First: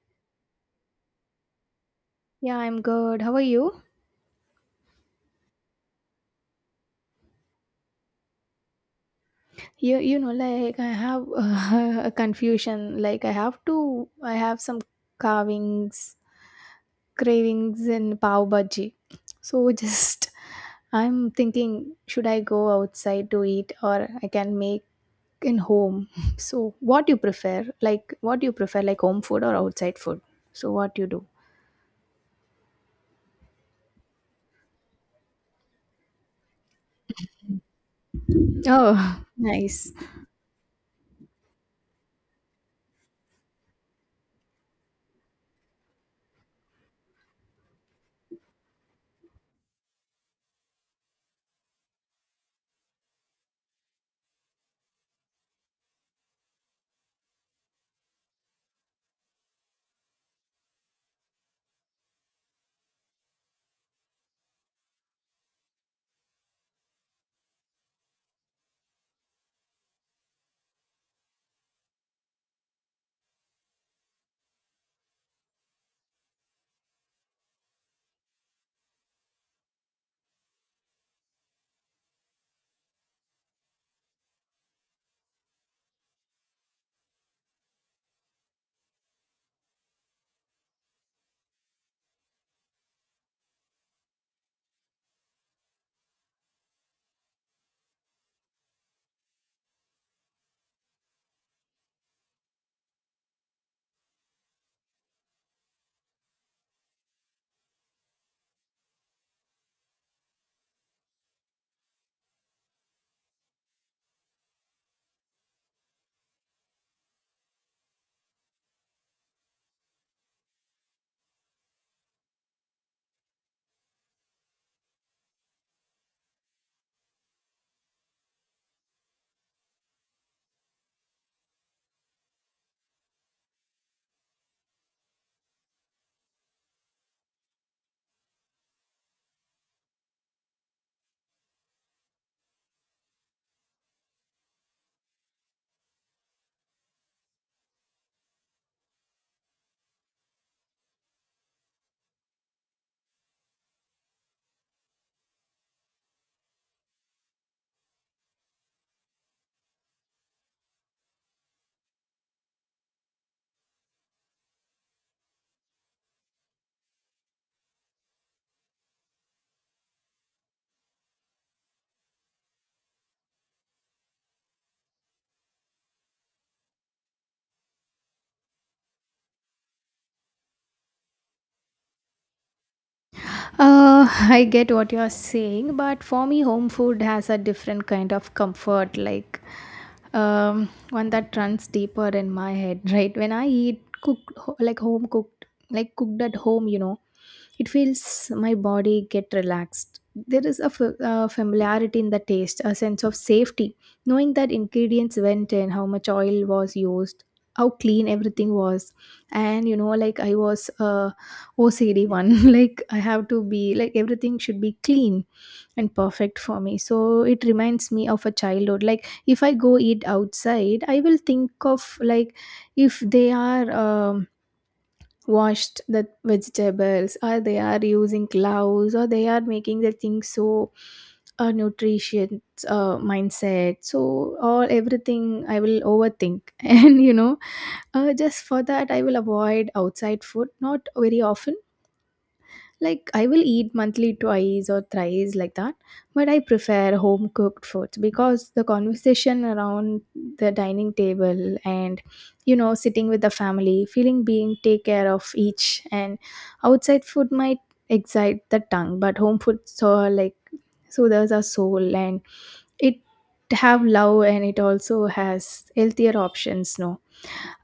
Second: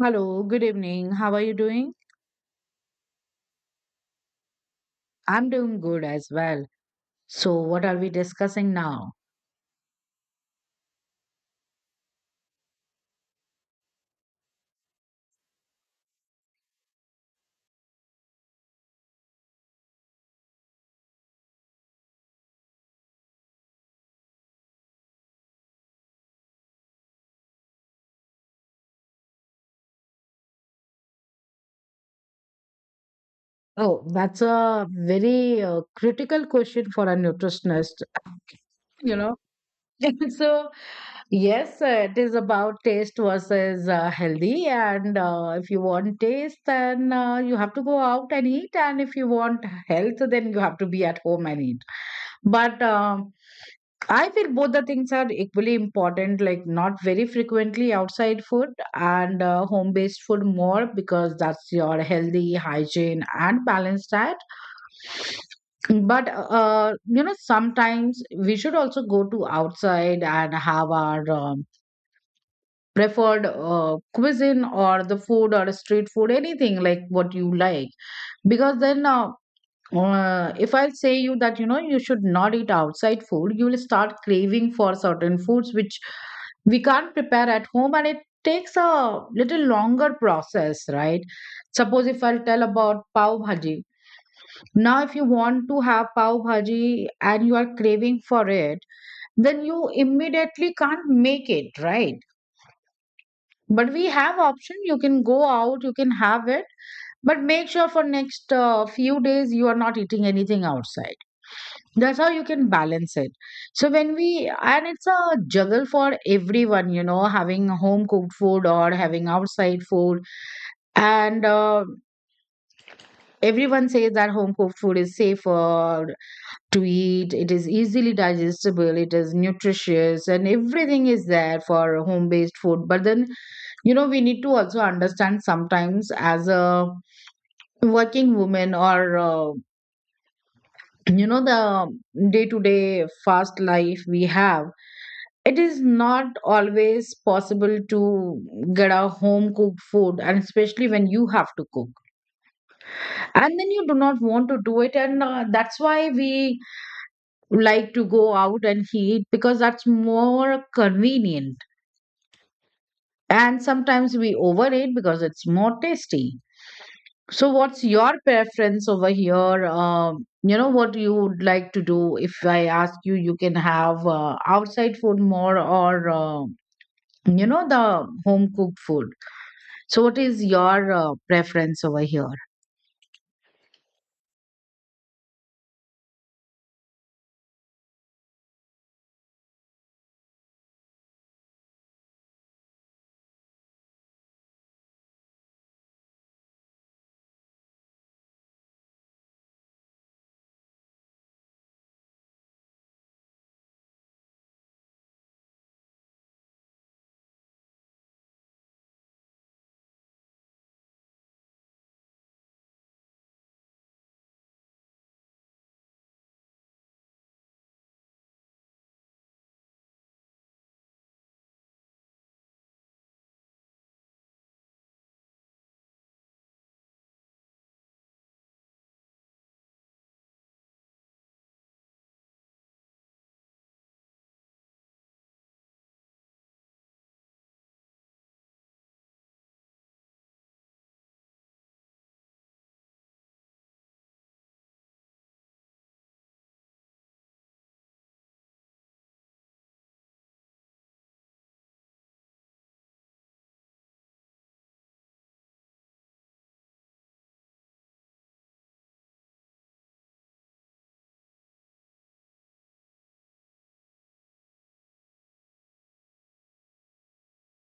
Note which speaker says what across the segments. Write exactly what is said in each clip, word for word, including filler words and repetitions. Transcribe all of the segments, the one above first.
Speaker 1: Hello, good evening. How are you doing?
Speaker 2: Yeah, I'm good. How are you?
Speaker 1: I'm doing good as well. So, what are we discussing now?
Speaker 2: You you know, like, I have a confusion. Like, I have to I have some carvings, cravings in pav bhaji. So, just, I'm thinking should I go outside to eat or I can make in home. So what you prefer? Like, what do you prefer, like home food or outside food? So what you do?
Speaker 1: Oh, that's a very uh, critical question for a nutritionist, you
Speaker 2: Oh,
Speaker 1: know.
Speaker 2: nice.
Speaker 1: So, yes, uh, it is about taste versus uh, healthy. And uh, if you want taste, then uh, you have to go out and eat. And if you want health, then you have to be at home and eat. But um I feel both the things are equally important, like not very frequently outside food and uh, home based food more because that's your healthy, hygiene, and balanced diet. But, uh, you know, sometimes we should also go to outside and have our um, preferred uh, cuisine or the food or street food, anything like what you like. Because then, uh, uh, if I say you that you know you should not eat outside food, you will start craving for certain foods which we can't prepare at home, and it takes a little longer process, right? Suppose if I'll tell about pav bhaji. Now if you want to have pav bhaji and you are craving for it, then you immediately can't make it, right? But we have option, you can go out, you can have it. But make sure for next uh, few days you are not eating anything outside. That's how you can balance it. So when we and it's a juggle for everyone, you know having home cooked food or having outside food. And uh, everyone says that home cooked food is safer to eat, it is easily digestible, it is nutritious, and everything is there for home based food. But then you know we need to also understand, sometimes as a working woman, or uh, you know the day to day fast life we have, it is not always possible to get a home cooked food, and especially when you have to cook and then you do not want to do it. And uh, that's why we like to go out and eat because that's more convenient, and sometimes we overeat because it's more tasty. So what's your preference over here? Um, you know what you would like to do if I ask you? You can have uh, outside food more, or uh, you know the home cooked food. So, what is your uh, preference over here?
Speaker 2: Uh, I get what you're saying, but for me, home food has a different kind of comfort, like um, one that runs deeper in my head, right? When I eat cooked, ho- like home cooked, like cooked at home, you know, it feels my body get relaxed. There is a f- uh, familiarity in the taste, a sense of safety, knowing that ingredients went in, how much oil was used, how clean everything was, and you know, like I was. Uh, O C D one. Like, I have to be like everything should be clean and perfect for me. So it reminds me of a childhood. Like, if I go eat outside, I will think of, like, if they are um, washed the vegetables, or they are using gloves, or they are making the things. So a nutrition uh, mindset, so all, everything I will overthink, and you know uh, just for that I will avoid outside food, not very often. Like, I will eat monthly twice or thrice, like that. But I prefer home cooked foods because the conversation around the dining table, and you know sitting with the family, feeling being take care of each. And outside food might excite the tongue, but home food so like soothes our soul, and it have love, and it also has healthier options, no.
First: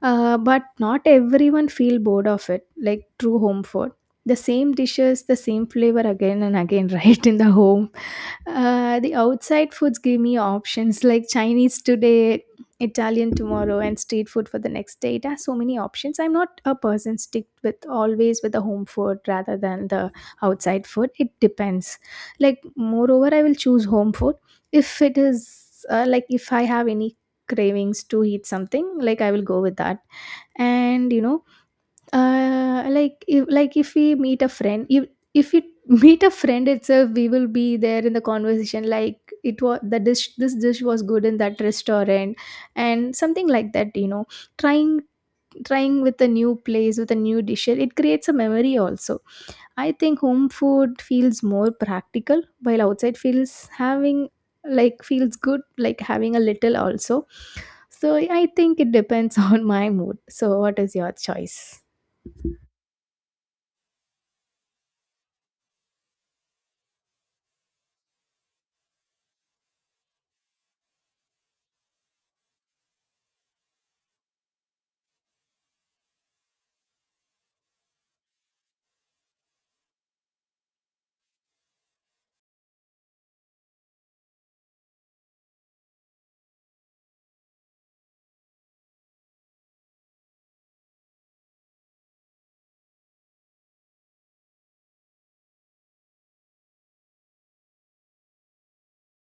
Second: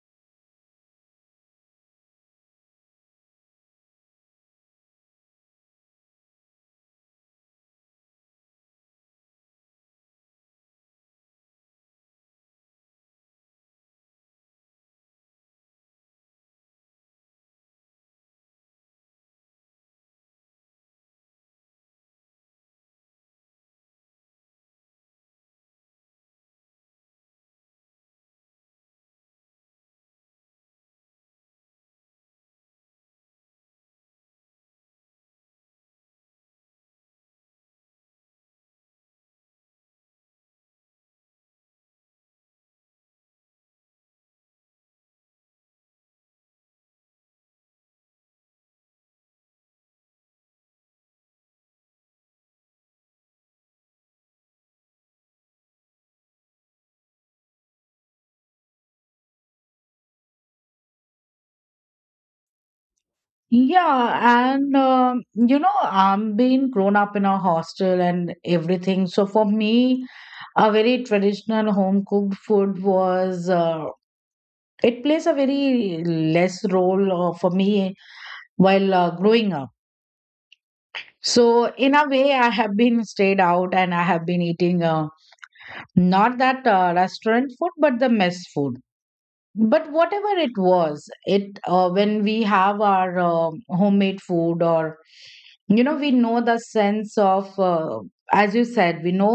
Speaker 2: uh, But not everyone feel bored of it, like true home food. The same dishes, the same flavor again and again, right, in the home. Uh, the outside foods give me options like Chinese today, Italian tomorrow, and street food for the next day. It has so many options. I'm not a person stick with always with the home food rather than the outside food. It depends. Like, moreover, I will choose home food if it is, uh, like if I have any cravings to eat something, like I will go with that. And, you know uh, like, if, like if we meet a friend, if if we meet a friend itself, we will be there in the conversation, like it was the dish, this dish was good in that restaurant, and something like that, you know, trying trying with a new place with a new dish, it creates a memory also. I think home food feels more practical, while outside feels having, like feels good, like having a little also. So I think it depends on my mood. So what is your choice?
Speaker 1: Yeah, and um, you know, I'm being grown up in a hostel and everything. So for me, a very traditional home cooked food was, uh, it plays a very less role uh, for me while uh, growing up. So in a way, I have been stayed out and I have been eating uh, not that uh, restaurant food, but the mess food. But whatever it was, it uh, when we have our um homemade food, or you know we know the sense of, uh, as you said, we know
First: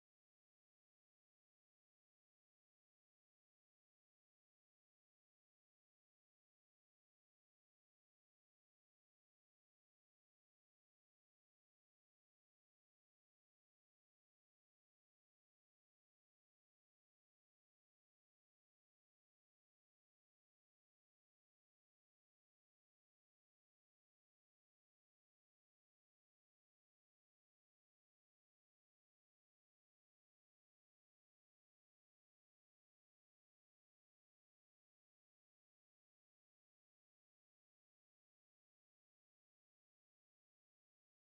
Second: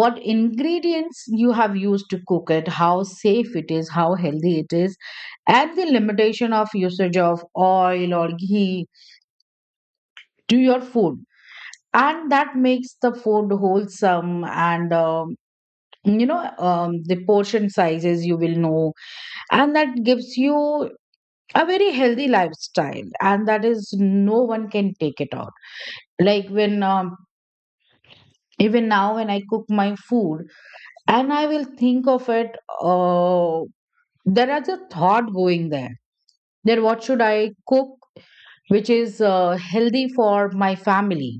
Speaker 1: what ingredients you have used to cook it, how safe it is, how healthy it is, and the limitation of usage of oil or ghee to your food. And that makes the food wholesome, and um, you know um, the portion sizes you will know, and that gives you a very healthy lifestyle, and that is no one can take it out. Like when, um, even now when I cook my food and I will think of it, uh, there is a thought going there, that what should I cook, which is uh, healthy for my family,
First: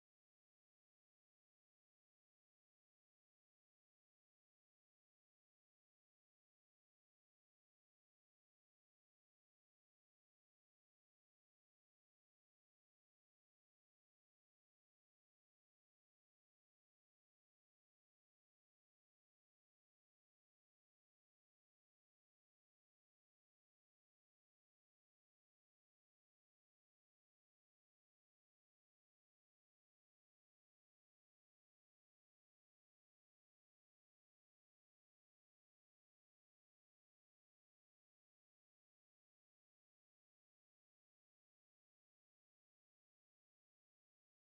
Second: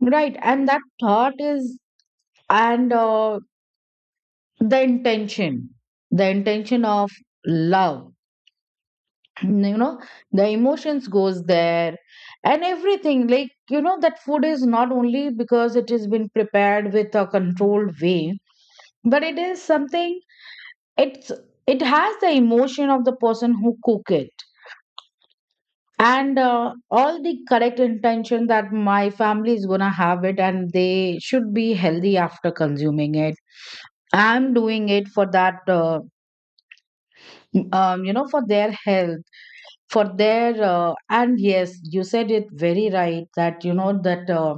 Speaker 1: right? And that thought is, and uh, the intention, the intention of love, you know the emotions goes there and everything. Like you know that food is not only because it has been prepared with a controlled way, but it is something, it's it has the emotion of the person who cook it. And uh, all the correct intention that my family is gonna have it and they should be healthy after consuming it. I'm doing it for that, uh, um, you know for their health, for their uh, And yes, you said it very right that, you know that uh,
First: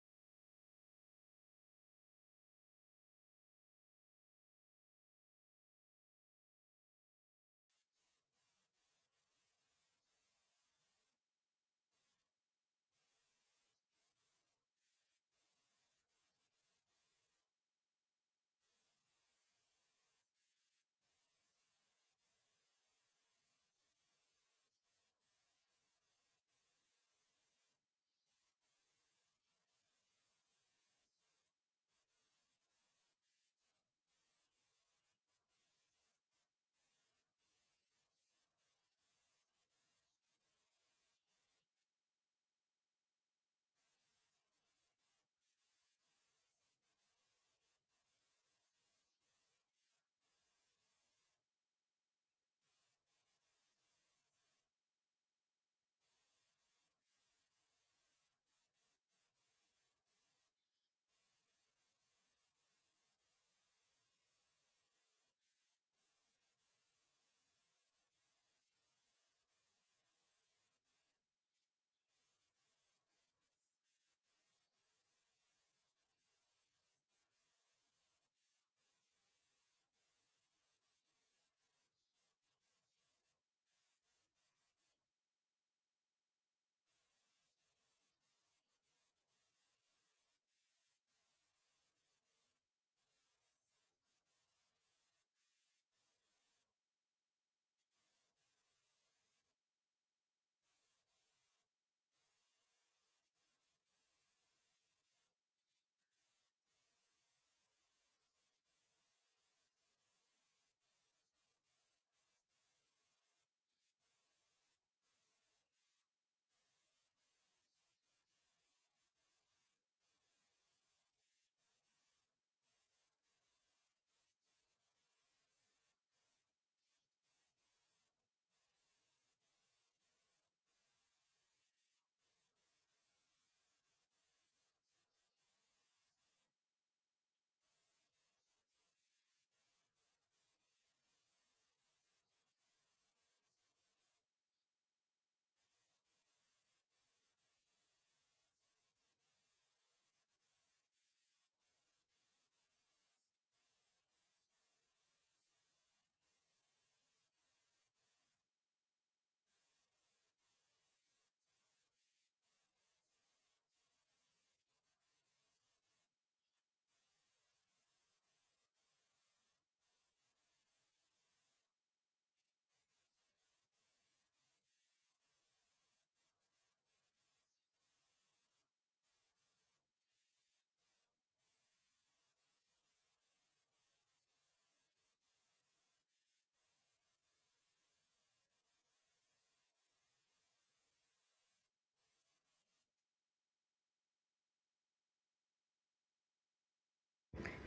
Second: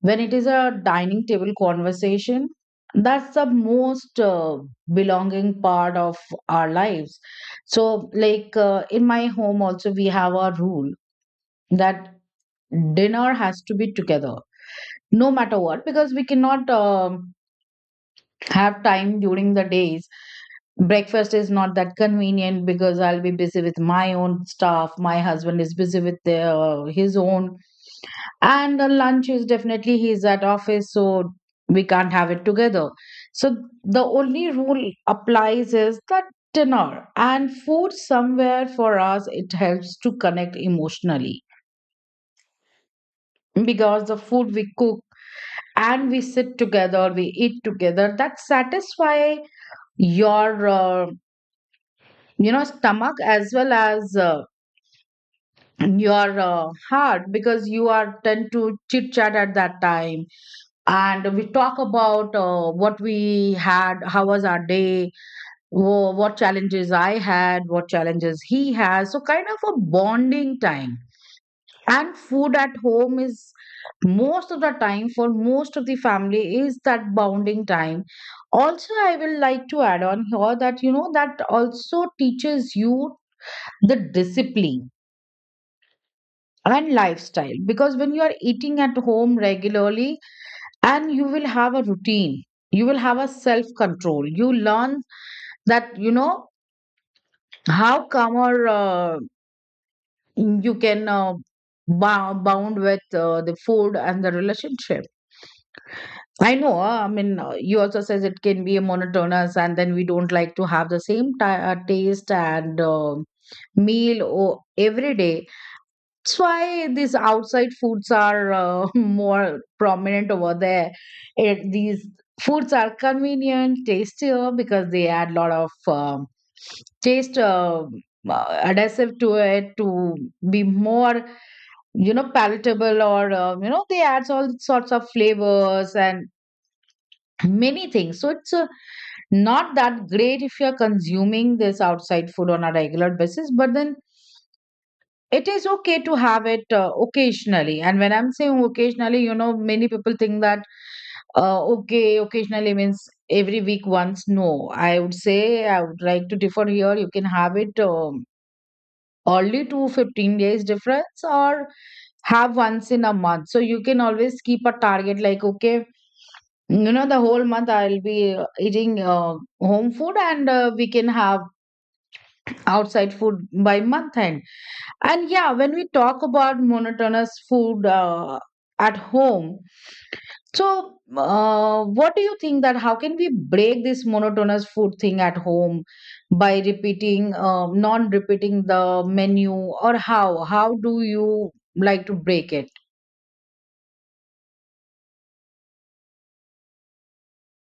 Speaker 1: when it is a dining table conversation, that's the most uh, belonging part of our lives. So like, uh, in my home also we have a rule that dinner has to be together, no matter what, because we cannot um have time during the days. Breakfast is not that convenient because I'll be busy with my own stuff. My husband is busy with their, his own. And the lunch is definitely he's at office, so we can't have it together. So the only rule applies is that dinner and food somewhere for us, it helps to connect emotionally because the food we cook and we sit together, we eat together, that satisfy your, uh, you know stomach, as well as uh, your uh, heart, because you are tend to chit chat at that time. And we talk about uh, what we had, how was our day, wha- what challenges I had, what challenges he has. So kind of a bonding time. And food at home is most of the time, for most of the family, is that bonding time. Also, I will like to add on here that, you know that also teaches you the discipline and lifestyle, because when you are eating at home regularly, and you will have a routine, you will have a self control. You learn that, you know how calmer uh, you can, uh, bou- bound with uh, the food and the relationship. I know, uh, i mean uh, you also says it can be a monotonous and then we don't like to have the same ti uh, taste and uh, meal o- every day. That's why these outside foods are uh, more prominent over there. It, these foods are convenient, tastier because they add a lot of um taste uh, uh, adhesive to it, to be more, you know palatable, or uh, you know they add all sorts of flavors and many things. So it's uh, not that great if you're consuming this outside food on a regular basis, but then it is okay to have it uh, occasionally. And when I'm saying occasionally, you know, many people think that, uh, okay, occasionally means every week once. No, I would say, I would like to differ here. You can have it um, only to fifteen days difference, or have once in a month. So you can always keep a target like, okay, you know, the whole month I'll be uh, eating uh, home food, and uh, we can have outside food by month end. And yeah, when we talk about monotonous food uh, at home, so uh, what do you think, that how can we break this monotonous food thing at home by repeating, uh, non-repeating the menu, or how? How do you like to break it?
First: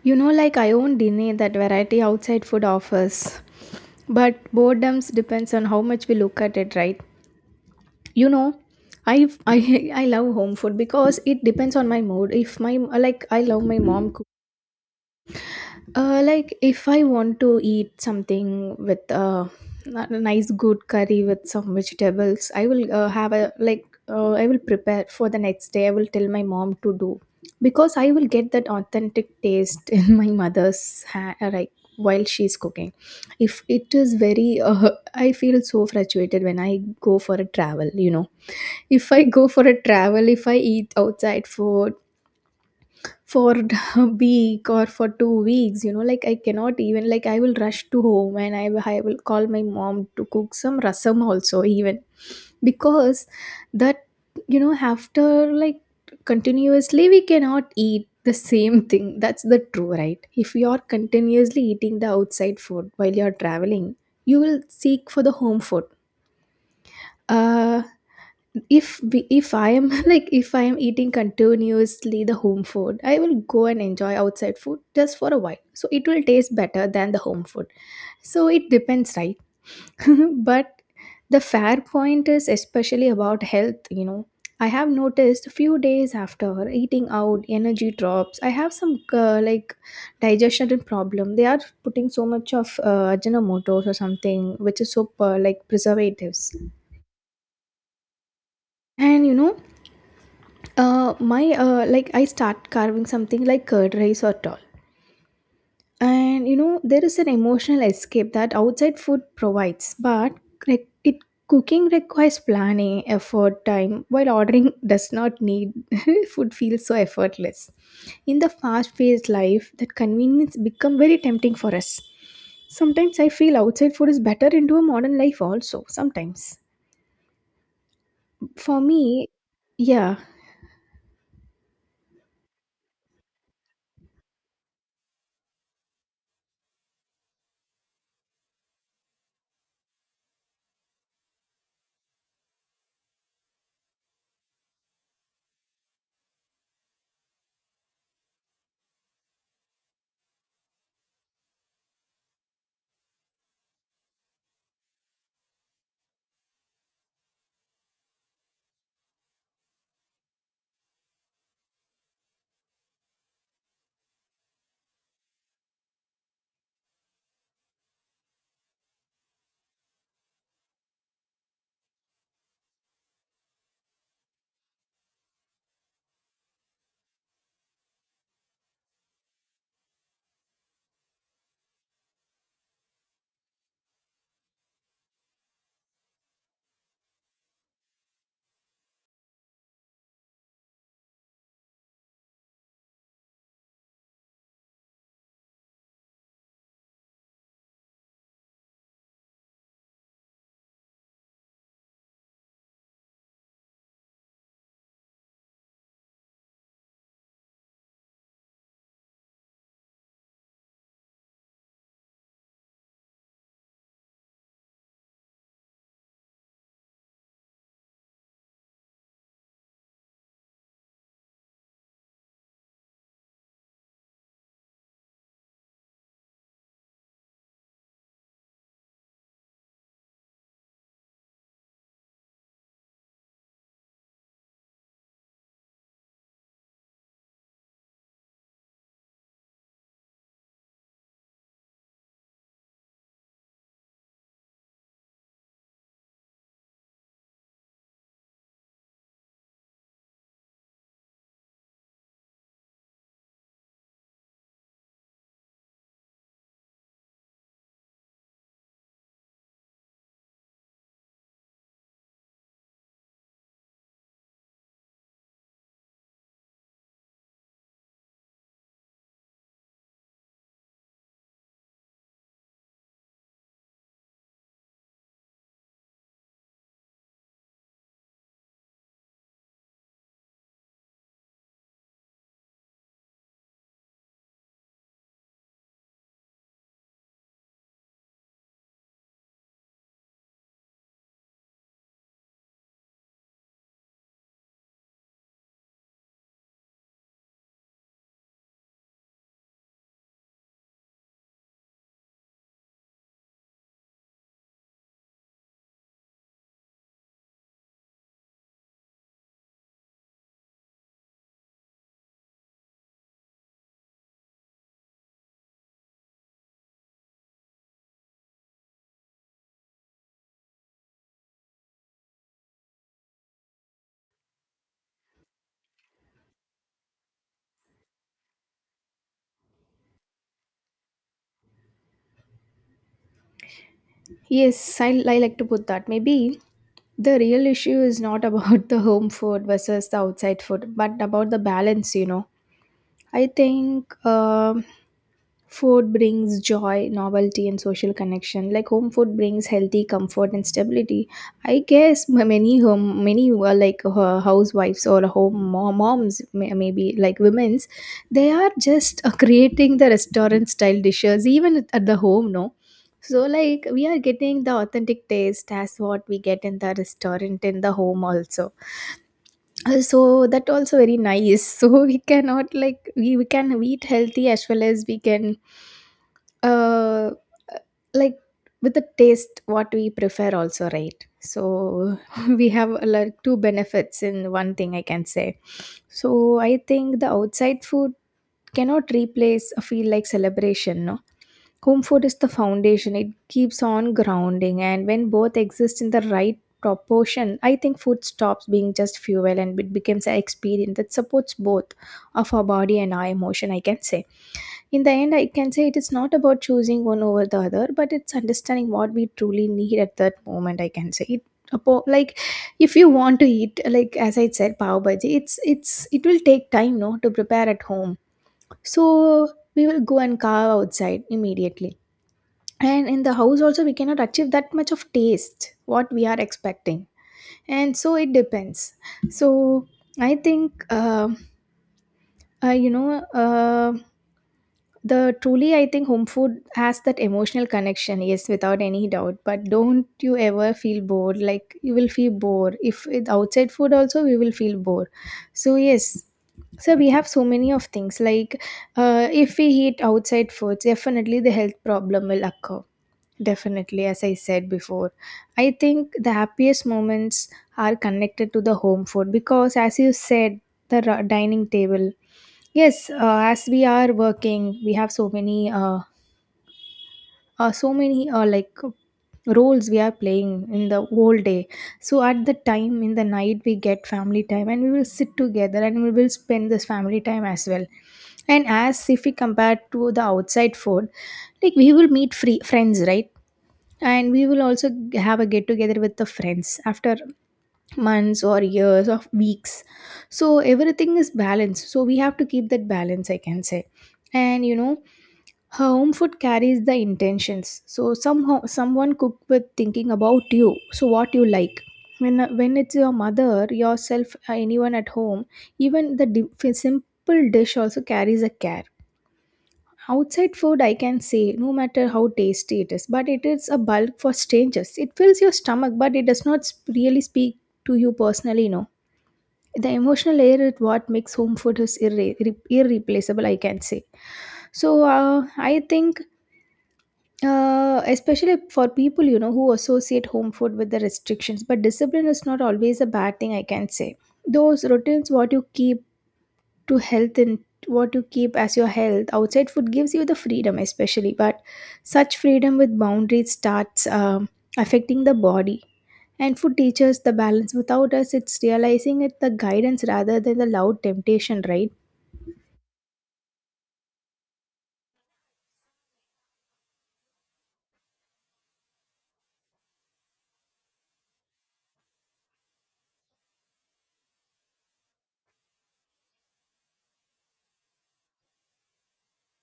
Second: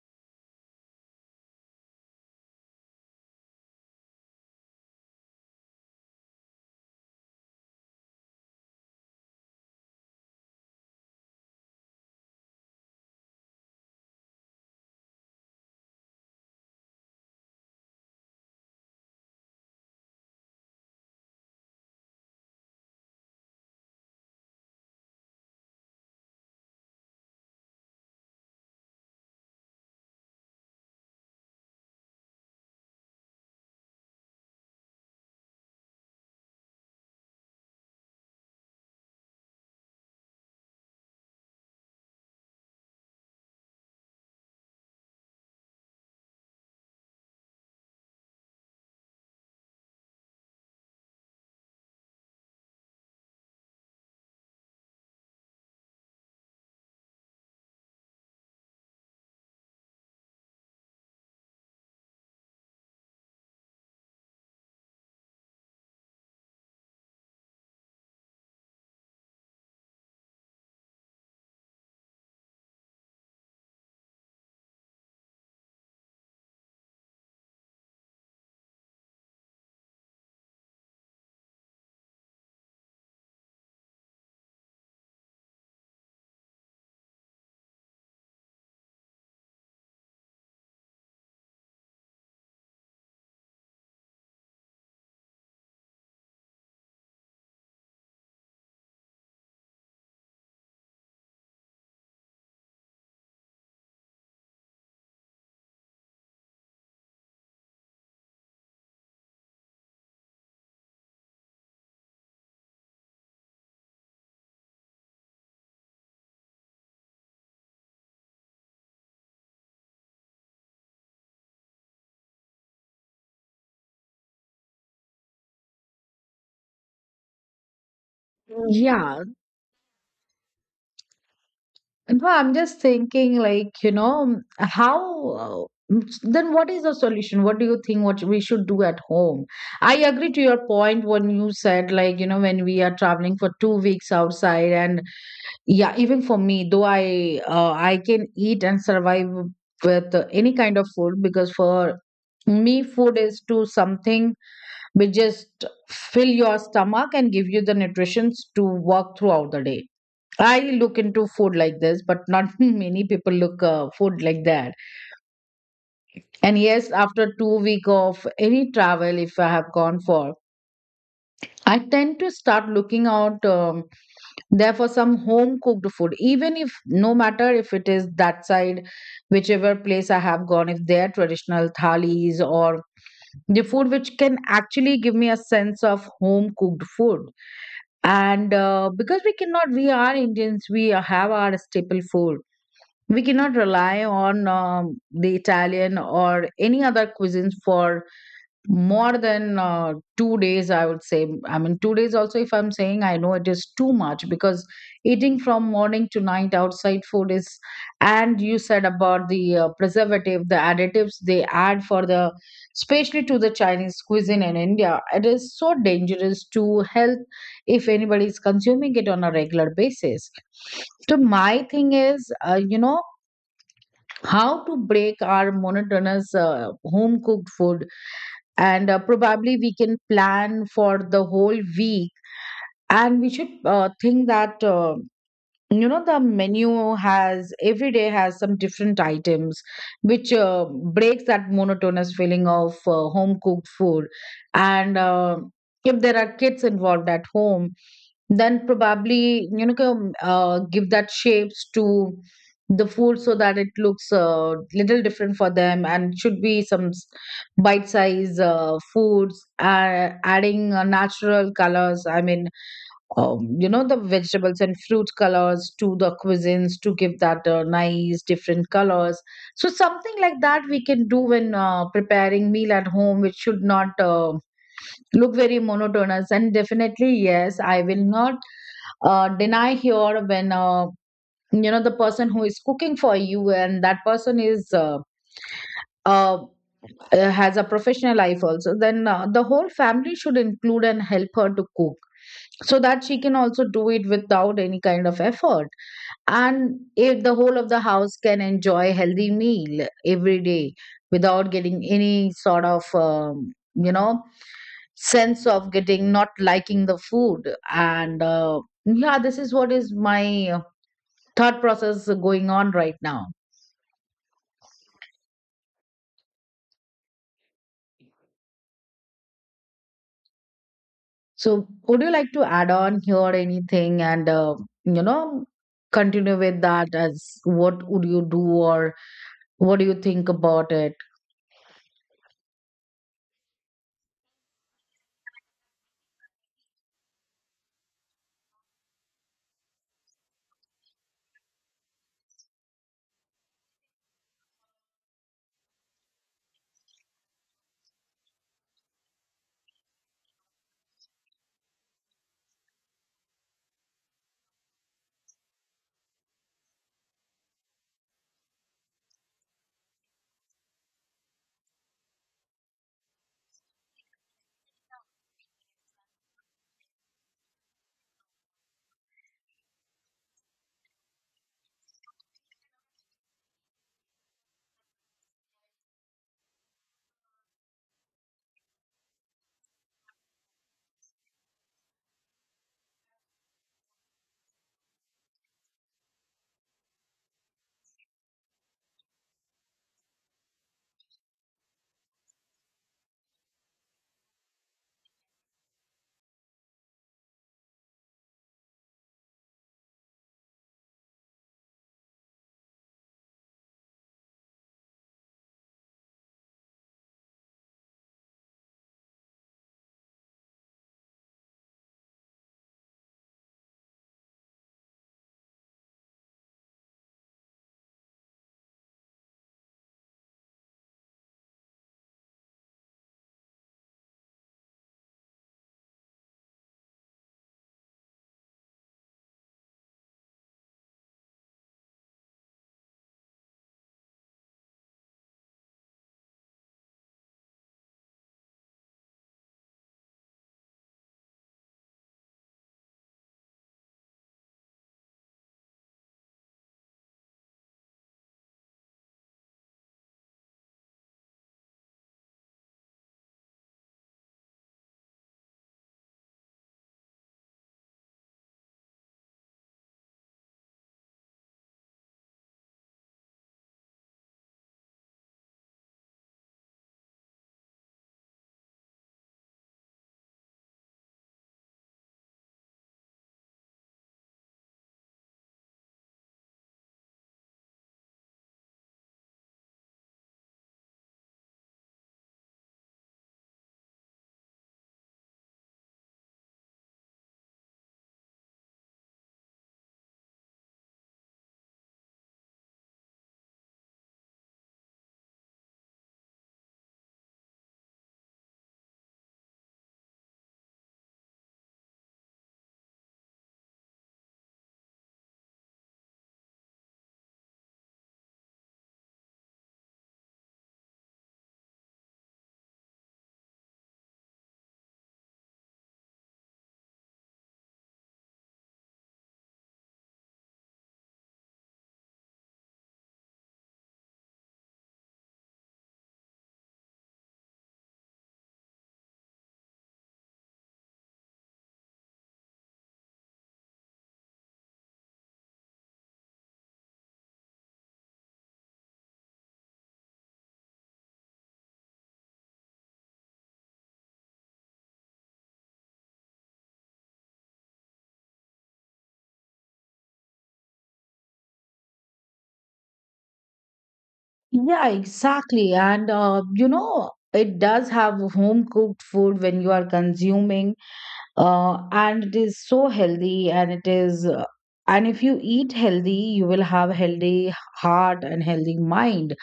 Speaker 2: You know, like, I won't deny that variety outside food offers. But boredoms depends on how much we look at it, right? You know, I I I love home food because it depends on my mood. If my, like, I love my mom. Uh, like, if I want to eat something with, uh, a nice good curry with some vegetables, I will, uh, have a, like, uh, I will prepare for the next day. I will tell my mom to do, because I will get that authentic taste in my mother's, ha- like, while she's cooking. If it is very, uh, I feel so frustrated when I go for a travel. You know, if I go for a travel, if I eat outside food for a week or for two weeks, you know, like, I cannot even, like, I will rush to home and i, will- I will call my mom to cook some rasam also even, because that, you know, after, like, continuously we cannot eat the same thing. That's the true, right? If you are continuously eating the outside food while you are traveling, you will seek for the home food. uh, if we- if I am like, if I am eating continuously the home food, I will go and enjoy outside food just for a while. So it will taste better than the home food. So it depends, right? But the fair point is especially about health, you know. I have noticed a few days after eating out, energy drops. I have some, uh, like, digestion problem. They are putting so much of uh, Ajinomoto or something, which is so, uh, like, preservatives. And you know, Uh, my, uh, like, I start carving something like curd rice or dal, and you know there is an emotional escape that outside food provides. But, like, it, cooking requires planning, effort, time. While ordering does not need, food feels so effortless. In the fast-paced life, that convenience become very tempting for us. Sometimes I feel outside food is better into a modern life also. Sometimes for
Speaker 1: Yeah,
Speaker 2: me, yeah.
Speaker 1: no, I'm just thinking, like, you know, um, how, then what is the solution? What do you think what we should do at home? I agree to your point when you said, like, you know, when we are traveling for two weeks outside, and yeah, even for me, though I uh, I can eat and survive with uh, any kind of food, because for me, food is to something which just fill your stomach and give you the nutrition to work throughout the day. I look into food like this, but not many people look uh, food like that. And yes, after two week of any travel, if I have gone for, I tend to start looking out, um, there for some home cooked food, even if, no matter if it is that side, whichever place I have gone, if they are traditional thalis or the food which can actually give me a sense of home cooked food. And uh, because we cannot, we are Indians, we have our staple food. We cannot rely on um, the Italian or any other cuisines for more than uh, two days, I would say. I mean, two days also, if I'm saying, I know it is too much, because eating from morning to night outside food is, and you said about the uh, preservative, the additives they add for the, especially to the Chinese cuisine in India, it is so dangerous to health if anybody is consuming it on a regular basis. So, my thing is, uh, you know, how to break our monotonous uh, home cooked food. And uh, probably we can plan for the whole week, and we should uh, think that, uh, you know the menu has every day has some different items, which uh, breaks that monotonous feeling of uh, home cooked food. And uh, if there are kids involved at home, then probably, you know, come, uh, give that shapes to the food so that it looks uh, little different for them, and should be some s- bite size uh, foods, uh, adding uh, natural colors. I mean, um, you know, the vegetables and fruit colors to the cuisines to give that uh, nice different colors. So something like that we can do when uh, preparing meal at home, which should not uh, look very monotonous. And definitely, yes, I will not uh, deny here when uh, you know the person who is cooking for you and that person is uh, uh, uh, has a professional life also, then uh, the whole family should include and help her to cook, so that she can also do it without any kind of effort. And if the whole of the house can enjoy healthy meal every day without getting any sort of um, you know sense of getting not liking the food. And uh, yeah, this is what is my uh, thought process going on right now. So, would you like to add on here anything, and, uh, you know, continue with that as what would you do, or what do you think about it?
Speaker 2: Yes, I, I like to put that. Maybe the real issue is not about the home food versus the outside food, but about the balance, you know. I think um food brings joy, novelty, and social connection. Like home food brings healthy comfort and stability. I guess m- many home, many uh, like uh, housewives or home mom, moms, may- maybe like women's, they are just, uh, creating the restaurant style dishes even at at the home. No, so like we are getting the authentic taste as what we get in the restaurant in the home also. Uh, so that also very nice. So we cannot, like, we, we can eat healthy as well as we can, uh like, with the taste what we prefer also, right? So we have, uh, like, two benefits in one thing I can say. So I think the outside food cannot replace a feel like celebration, no. Home food is the foundation. It keeps on grounding, and when both exist in the right proportion, I think food stops being just fuel and it becomes an experience that supports both of our body and our emotion, I can say. In the end, I can say it is not about choosing one over the other, but it's understanding what we truly need at that moment, I can say it. apo- Like, if you want to eat, like as I said, pav bhaji, it's it's it will take time, no, to prepare at home. So we will go and carve outside immediately, and in the house also we cannot achieve that much of taste what we are expecting. And so it depends. So I think, uh, uh, you know uh, the truly, I think home food has that emotional connection, yes, without any doubt. But don't you ever feel bored? Like, you will feel bored if with outside food also we will feel bored. So yes. So we have so many of things, like, uh, if we eat outside foods, definitely the health problem will occur. Definitely, as I said before, I think the happiest moments are connected to the home food because, as you said, the ra- dining table. Yes, uh, as we are working, we have so many, uh, uh, so many, uh, like, roles we are playing in the whole day. So at the time in the night, we get family time, and we will sit together and we will spend this family time as well. And as if we compare to the outside food, like we will meet free friends, right? And we will also, g- have a get together with the friends after months or years or weeks. So everything is balanced, so we have to keep that balance, I can say. And you know, home food carries the intentions. So somehow someone cook with thinking about you, so what you like, when, when it's your mother, yourself, uh, anyone at home, even the di- simple dish also carries a care. Outside food, I can say, no matter how tasty it is, but it is a bulk for strangers. It fills your stomach, but it does not sp- really speak to you personally, no. The emotional layer is what makes home food is irre- irre- irreplaceable, I can say. So, uh, I think, uh, especially for people, you know, who associate home food with the restrictions, but discipline is not always a bad thing, I can say. Those routines, what you keep, to health and what you keep as your health outside food gives you the freedom, especially, but such freedom with boundaries starts um, affecting the body, and food teaches the balance without us it's realizing it, the guidance rather than the loud temptation, right?
Speaker 1: Yeah, exactly. And, uh, you know, it does have home cooked food when you are consuming, uh, and it is so healthy, and it is. Uh, and if you eat healthy, you will have healthy heart and healthy mind.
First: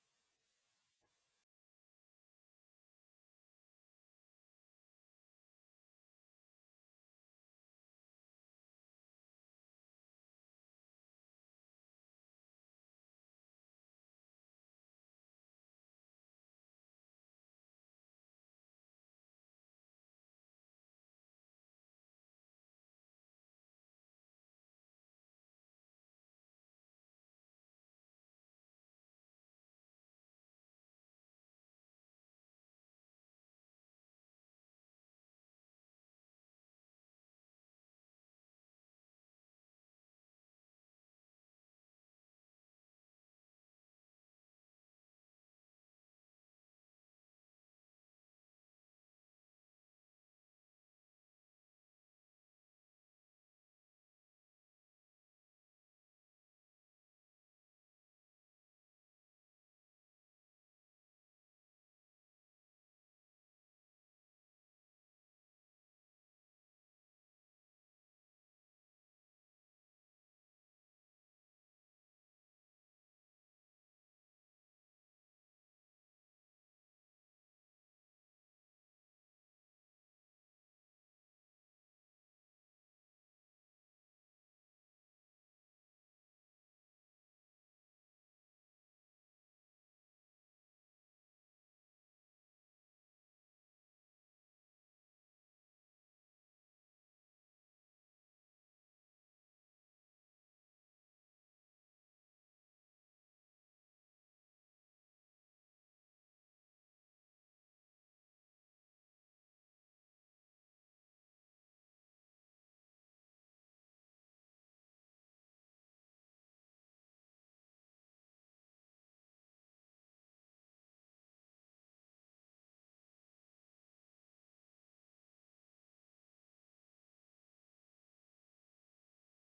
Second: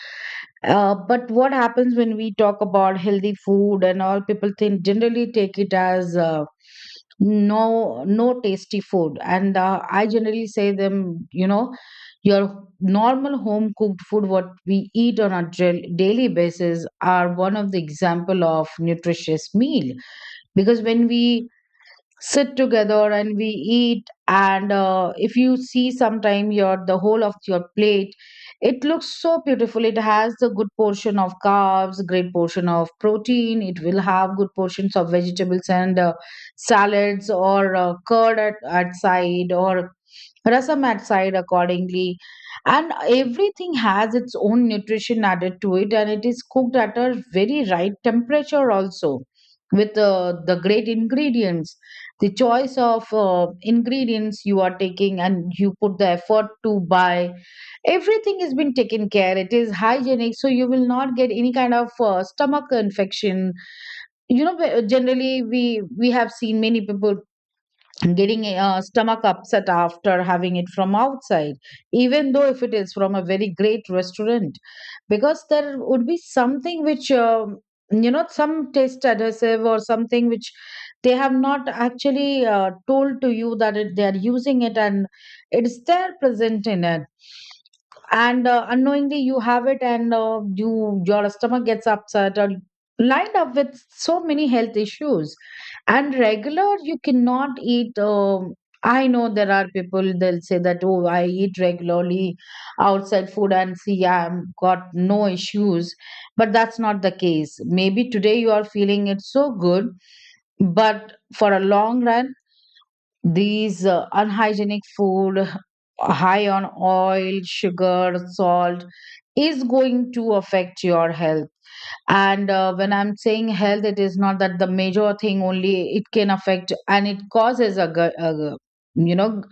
Speaker 1: Uh, but what happens when we talk about healthy food and all, people think generally, take it as uh, no no tasty food. And uh, I generally say them, you know, your normal home cooked food, what we eat on a dra- daily basis, are one of the example of nutritious meal, because when we sit together and we eat. And uh, if you see sometime your the whole of your plate, it looks so beautiful. It has the good portion of carbs, great portion of protein, it will have good portions of vegetables, and uh, salads or uh, curd at, at side, or rasam at side accordingly, and everything has its own nutrition added to it, and it is cooked at a very right temperature also, with uh, the great ingredients, the choice of uh, ingredients you are taking, and you put the effort to buy. Everything has been taken care, it is hygienic, so you will not get any kind of uh, stomach infection. You know, wh- generally we we have seen many people getting a uh, stomach upset after having it from outside, even though if it is from a very great restaurant. Because there would be something which um, you know some taste adhesive or something which they have not actually uh, told to you, that it, they are using it, and it's there present in it. And uh, unknowingly you have it, and uh, you, your stomach gets upset, or lined up with so many health issues. And regular you cannot eat. Um, I know there are people, they'll say that, oh, I eat regularly outside food and see, yeah, I'm got no issues. But that's not the case. Maybe today you are feeling it so good, but for a long run, these uh, unhygienic food, high on oil, sugar, salt, is going to affect your health. And uh, when I'm saying health, it is not that the major thing only it can affect, and it causes a gut, a, you know,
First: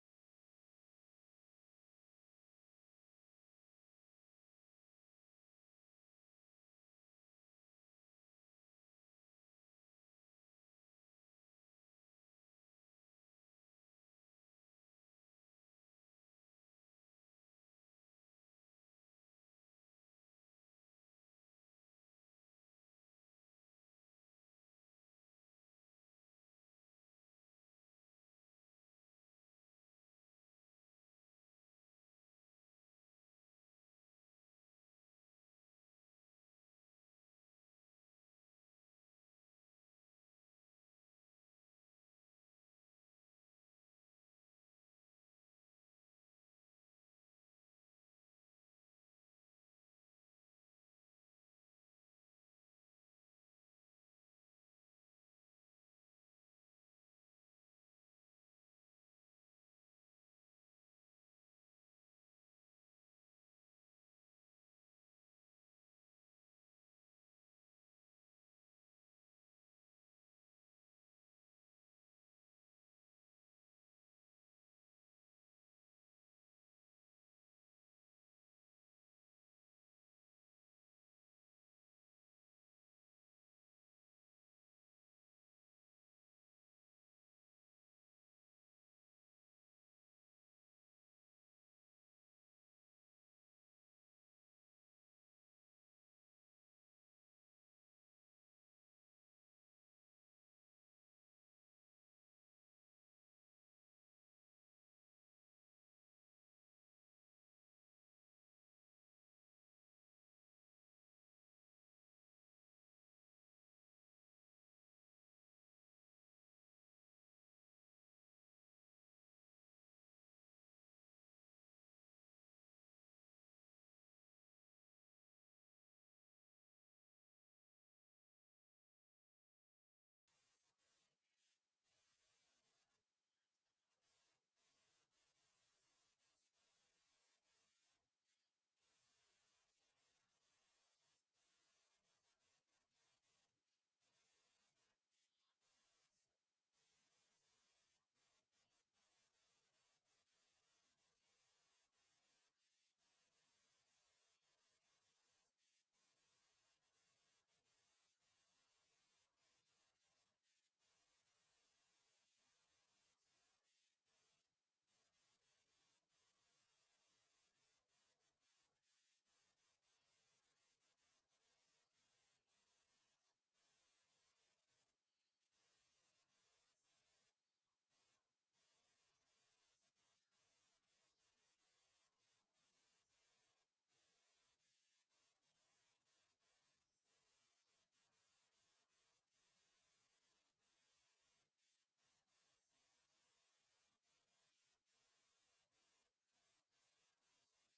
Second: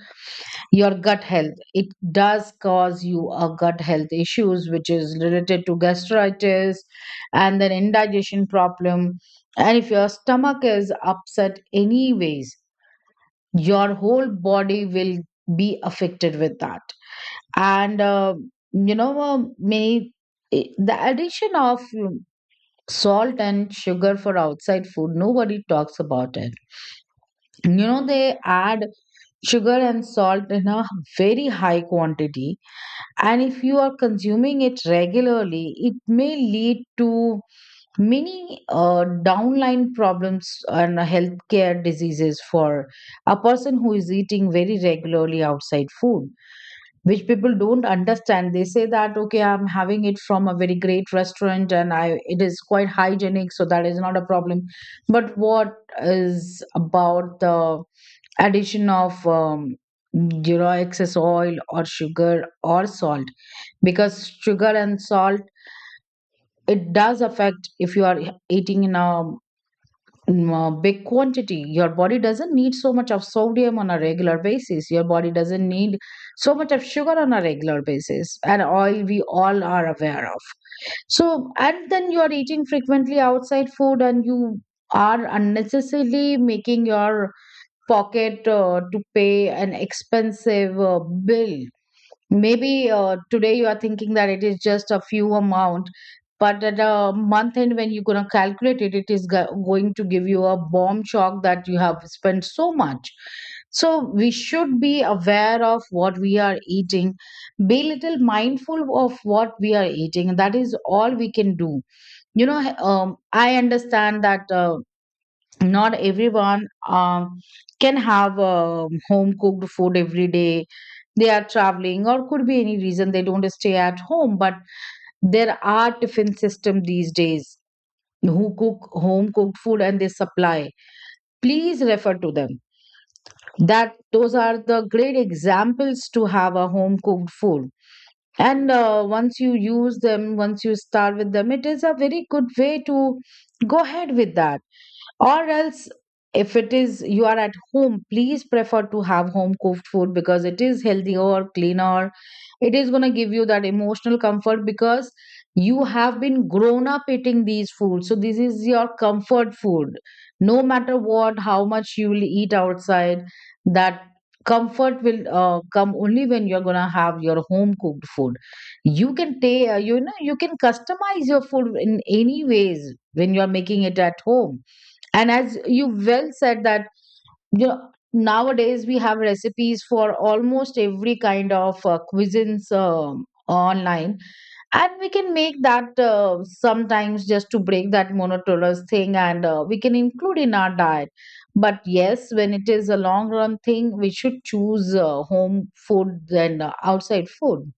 Speaker 1: your gut health. It does cause you a gut health issues, which is related to gastritis and then indigestion problem. And if your stomach is upset anyways, your whole body will be affected with that. And uh, you know uh, many, i- the addition of um, salt and sugar for outside food, nobody talks about it. You know, they add sugar and salt in a very high quantity, and if you are consuming it regularly, it may lead to many uh, downline problems and healthcare diseases for a person who is eating very regularly outside food. Which people don't understand, they say that, okay, I'm having it from a very great restaurant and I, it is quite hygienic, so that is not a problem. But what is about the addition of um, you know excess oil or sugar or salt? Because sugar and salt, it does affect if you are eating in a mm, uh, big quantity. Your body doesn't need so much of sodium on a regular basis, your body doesn't need so much of sugar on a regular basis, and oil we all are aware of. So, and then you are eating frequently outside food, and you are unnecessarily making your pocket uh, to pay an expensive uh, bill. Maybe uh, today you are thinking that it is just a few amount, but at a month end, when you're going to calculate it, it is go- going to give you a bomb shock that you have spent so much. So we should be aware of what we are eating, be little mindful of what we are eating. That is all we can do. You know, um, I understand that uh, not everyone um, can have um home cooked food every day. They are traveling, or could be any reason they don't stay at home. But there are tiffin system these days, who cook home cooked food and they supply. Please refer to them, that those are the great examples to have a home cooked food. And uh, once you use them, once you start with them, it is a very good way to go ahead with that. Or else, if it is you are at home, please prefer to have home cooked food, because it is healthier, cleaner. It is going to give you that emotional comfort, because you have been grown up eating these foods, so this is your comfort food. No matter what, how much you will eat outside, that comfort will uh, come only when you're going to have your home cooked food. You can take, you know, you can customize your food in any ways when you're making it at home. And as you well said that, you know, nowadays we have recipes for almost every kind of uh, cuisines um, online, and we can make that uh, sometimes just to break that monotonous thing, and uh, we can include in our diet. But yes, when it is a long run thing, we should choose uh, home food than uh, outside food.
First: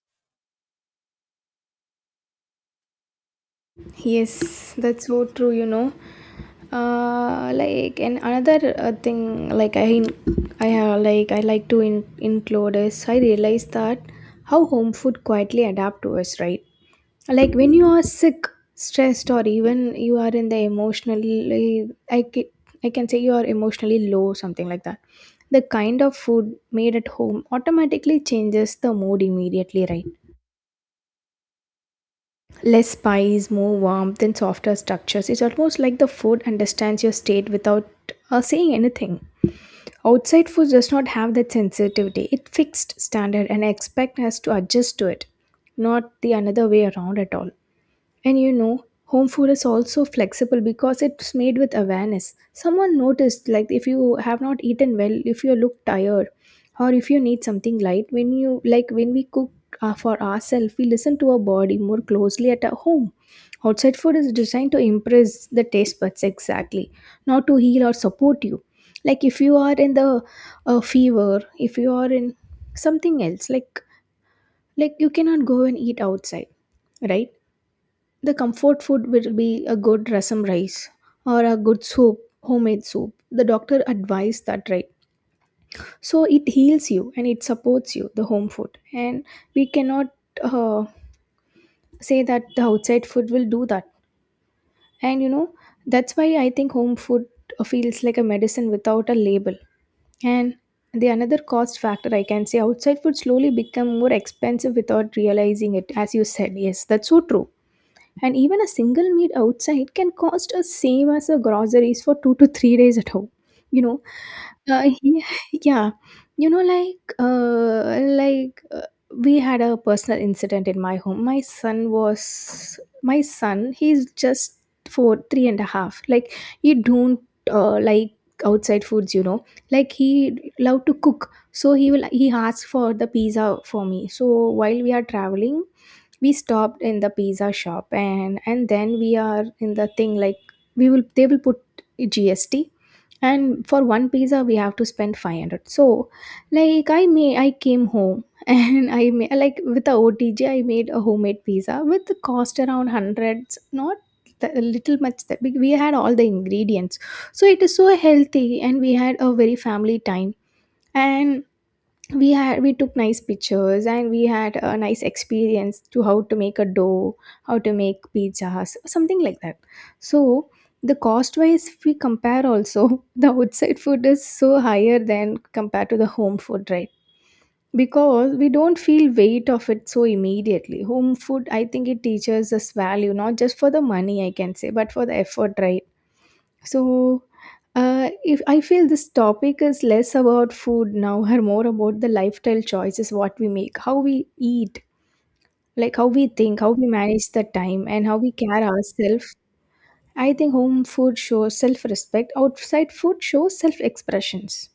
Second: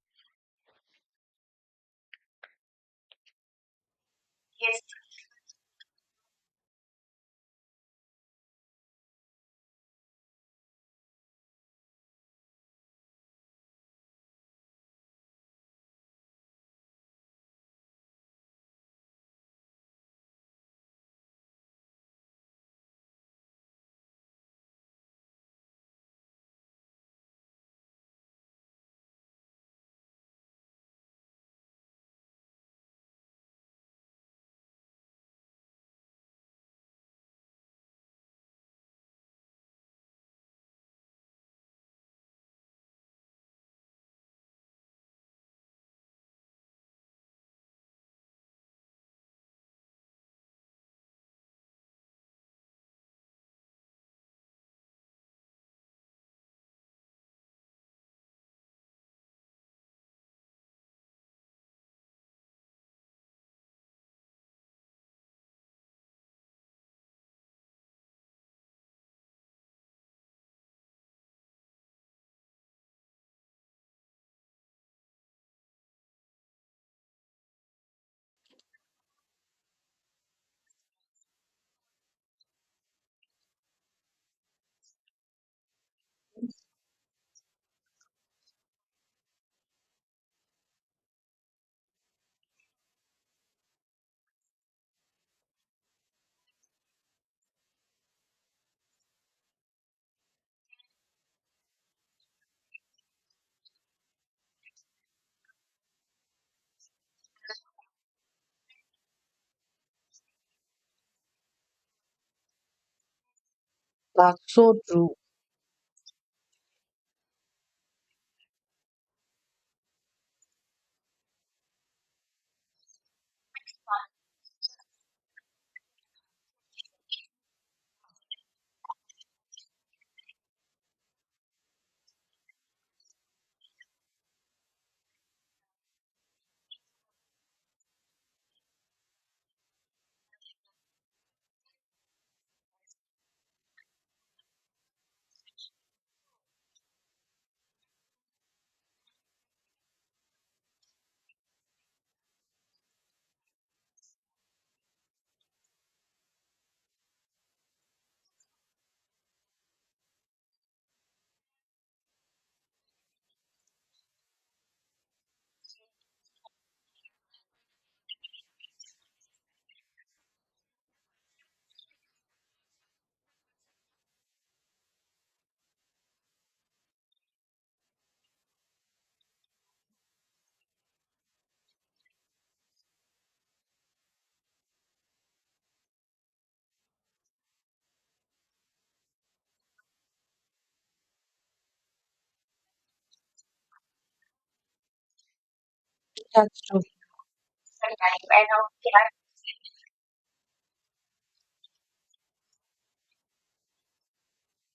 Speaker 2: Yes,
Speaker 1: Yes,
Speaker 2: that's so true, you know. Uh, like, and another uh, thing, like, i i have, like, I like to in, include is I realize that how home food quietly adapt to us, right? Like when you are sick, stressed, or even you are in the emotionally i ca- I can say you are emotionally low, something like that, the kind of food made at home automatically changes the mood immediately, right? Less spice, more warmth, and softer structures. It's almost like the food understands your state without uh, saying anything. Outside food does not have that sensitivity. It fixed standard and expect us to adjust to it, not the another way around at all. And you know, home food is also flexible because it's made with awareness. Someone noticed, like, if you have not eaten well, if you look tired, or if you need something light, when you like when we cook uh, for ourselves, we listen to our body more closely at our home. Outside food is designed to impress the taste buds exactly, not to heal or support you. Like if you are in the uh, fever, if you are in something else, like like you cannot go and eat outside, right? The comfort food will be a good rasam rice or a good soup, homemade soup. The doctor advised that, right? So it heals you and it supports you, the home food. And we cannot uh, say that the outside food will do that. And you know, that's why I think home food feels like a medicine without a label. And the another cost factor, I can say, outside food slowly become more expensive without realizing it, as you said. Yes, that's so true, and even a single meal outside can cost us same as the groceries for two to three days at home, you know.
Speaker 1: that's so
Speaker 2: Uh,
Speaker 1: true.
Speaker 2: yeah, yeah. You know, like, uh, like uh, we had a personal incident in my home. My son was, my son, he's just four, three and a half. Like, he don't uh, like outside foods. You know, like he love to cook. So he will, he asked for the pizza for me. So while we are traveling, we stopped in the pizza shop, and and then we are in the thing like we will they will put G S T, and for one pizza we have to spend five hundred. So like i may I came home and I may like with the otj I made a homemade pizza with the cost around hundreds, not the, a little much, that we we had all the ingredients. So it is so healthy, and we had a very family time. And we had we took nice pictures, and we had a nice experience to how to make a dough, how to make pizzas, something like that. So the cost wise if we compare also, the outside food is so higher than compared to the home food, right? Because we don't feel weight of it so immediately, home food, I think it teaches us value, not just for the money, I can say, but for the effort, right? So, uh, if I feel this topic is less about food now and more about the lifestyle choices, what we make, how we eat, like how we
Speaker 1: That's
Speaker 2: think, how
Speaker 1: true.
Speaker 2: we manage the time, and how we care ourselves. I think home food shows self respect, outside food shows self expressions.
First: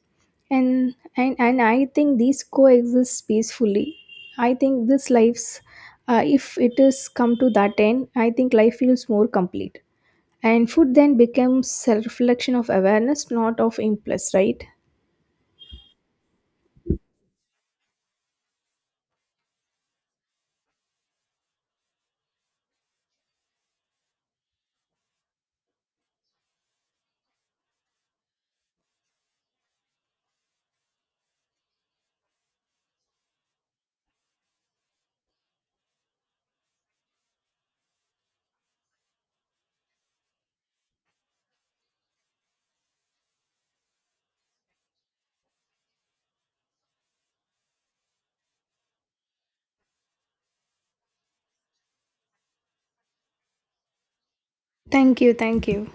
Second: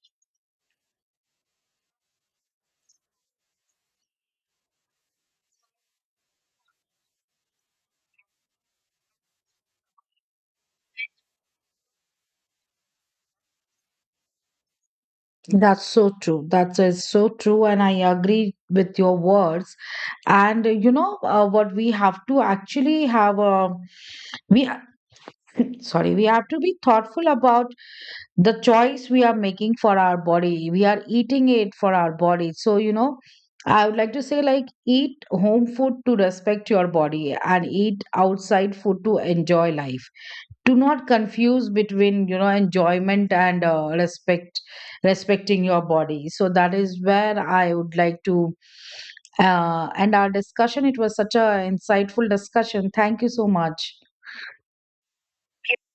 Speaker 2: And, and and I think these coexist peacefully. I think this life's, uh, if it is come to that end, I think life feels more complete. And food then becomes a reflection of awareness, not of impulse, right?
Speaker 1: That's so true. That is so true. And I agree with your words. And uh, you know, uh, what we have to actually have, uh, we, ha- sorry, we have to be thoughtful about the choice we are making for our body. We are eating it for our body. So, you know, I would like to say, like, eat home food to respect your body, and eat outside food to enjoy life. Do not confuse between, you know, enjoyment and uh, respect, respecting your body. So that is where I would like to. Uh, and our discussion, it was such a insightful discussion. Thank you so much.
Speaker 2: Thank you, thank you.